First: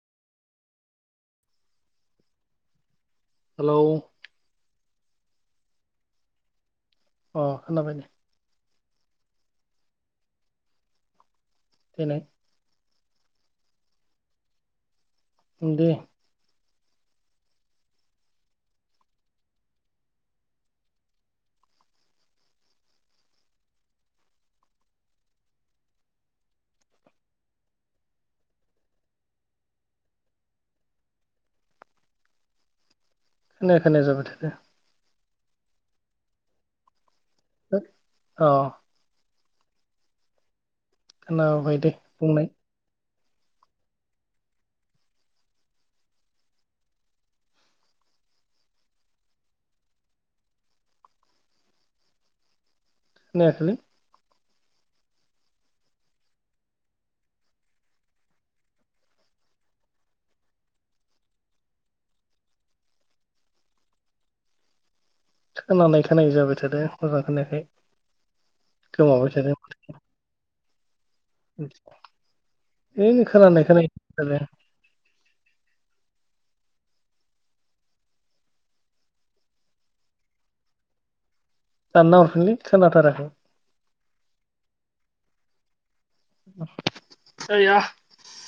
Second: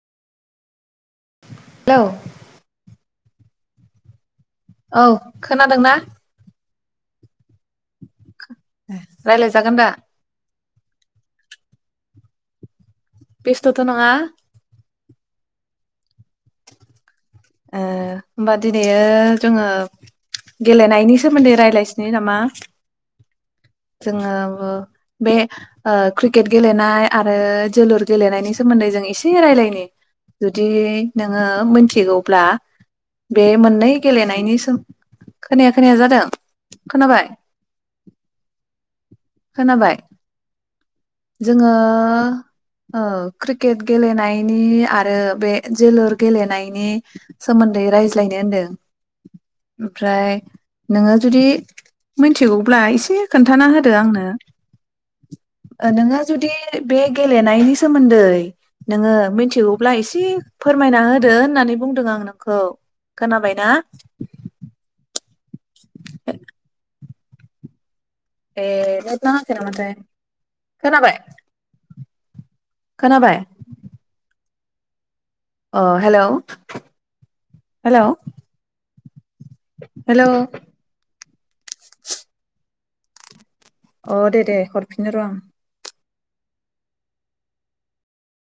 hello hello औ खोनादोंना अ खोनाबाय नै रायलायजागोन दा थेनाय बेस्थथ' नङा उम दे ओ होमबा दिनै जोङो गेलेनायनि सोमोन्दै रायलायसिनै नामा जोङो बे क्रिकेट गेलेनाय आरो जोलुर गेलेनायनि सोमोन्दै जों एसे रायलायनि जुदि नोङो मिथिगौ ब्ला बे खोनाया मोननै खोनाया जाबाय गेलेनायनि थादो सोम खोनाया खोनाया जादों खोनाबाय अ खोनाबाय जोङो खोनाबाय दे बुंनाय ओ क्रिकेट गेलेनायनि आरो बे जोलुर गेलेनायनि सोमोन्दै रायज्लायनो होनदों ओमफ्राय नोङो जुदि मिथिगौ ब्ला एसे खोन्थाना खोनायाखैलै होदो आंनो नोंङो जुदि बे गेलेनायनि सोमोन्दै नोङो मिथिगौब्ला एसे फोरमायना होदो होननानै बुंदों आं नोंखौ खोनाबायना खोनानाय खोनायि जाबाय थादों मोजां खोनायाखै ए नेट गोमाबाय नाङाखै नामाथाय खोनाबाय [inaudible] ओ नै खोनाबाय खोनानाय खोनायि जाबाय दों अ हेलौ हेलौ हेलौ दानना हरफिनलै सोनाथाराखै अ दे दे हरफिननो र' आं ओया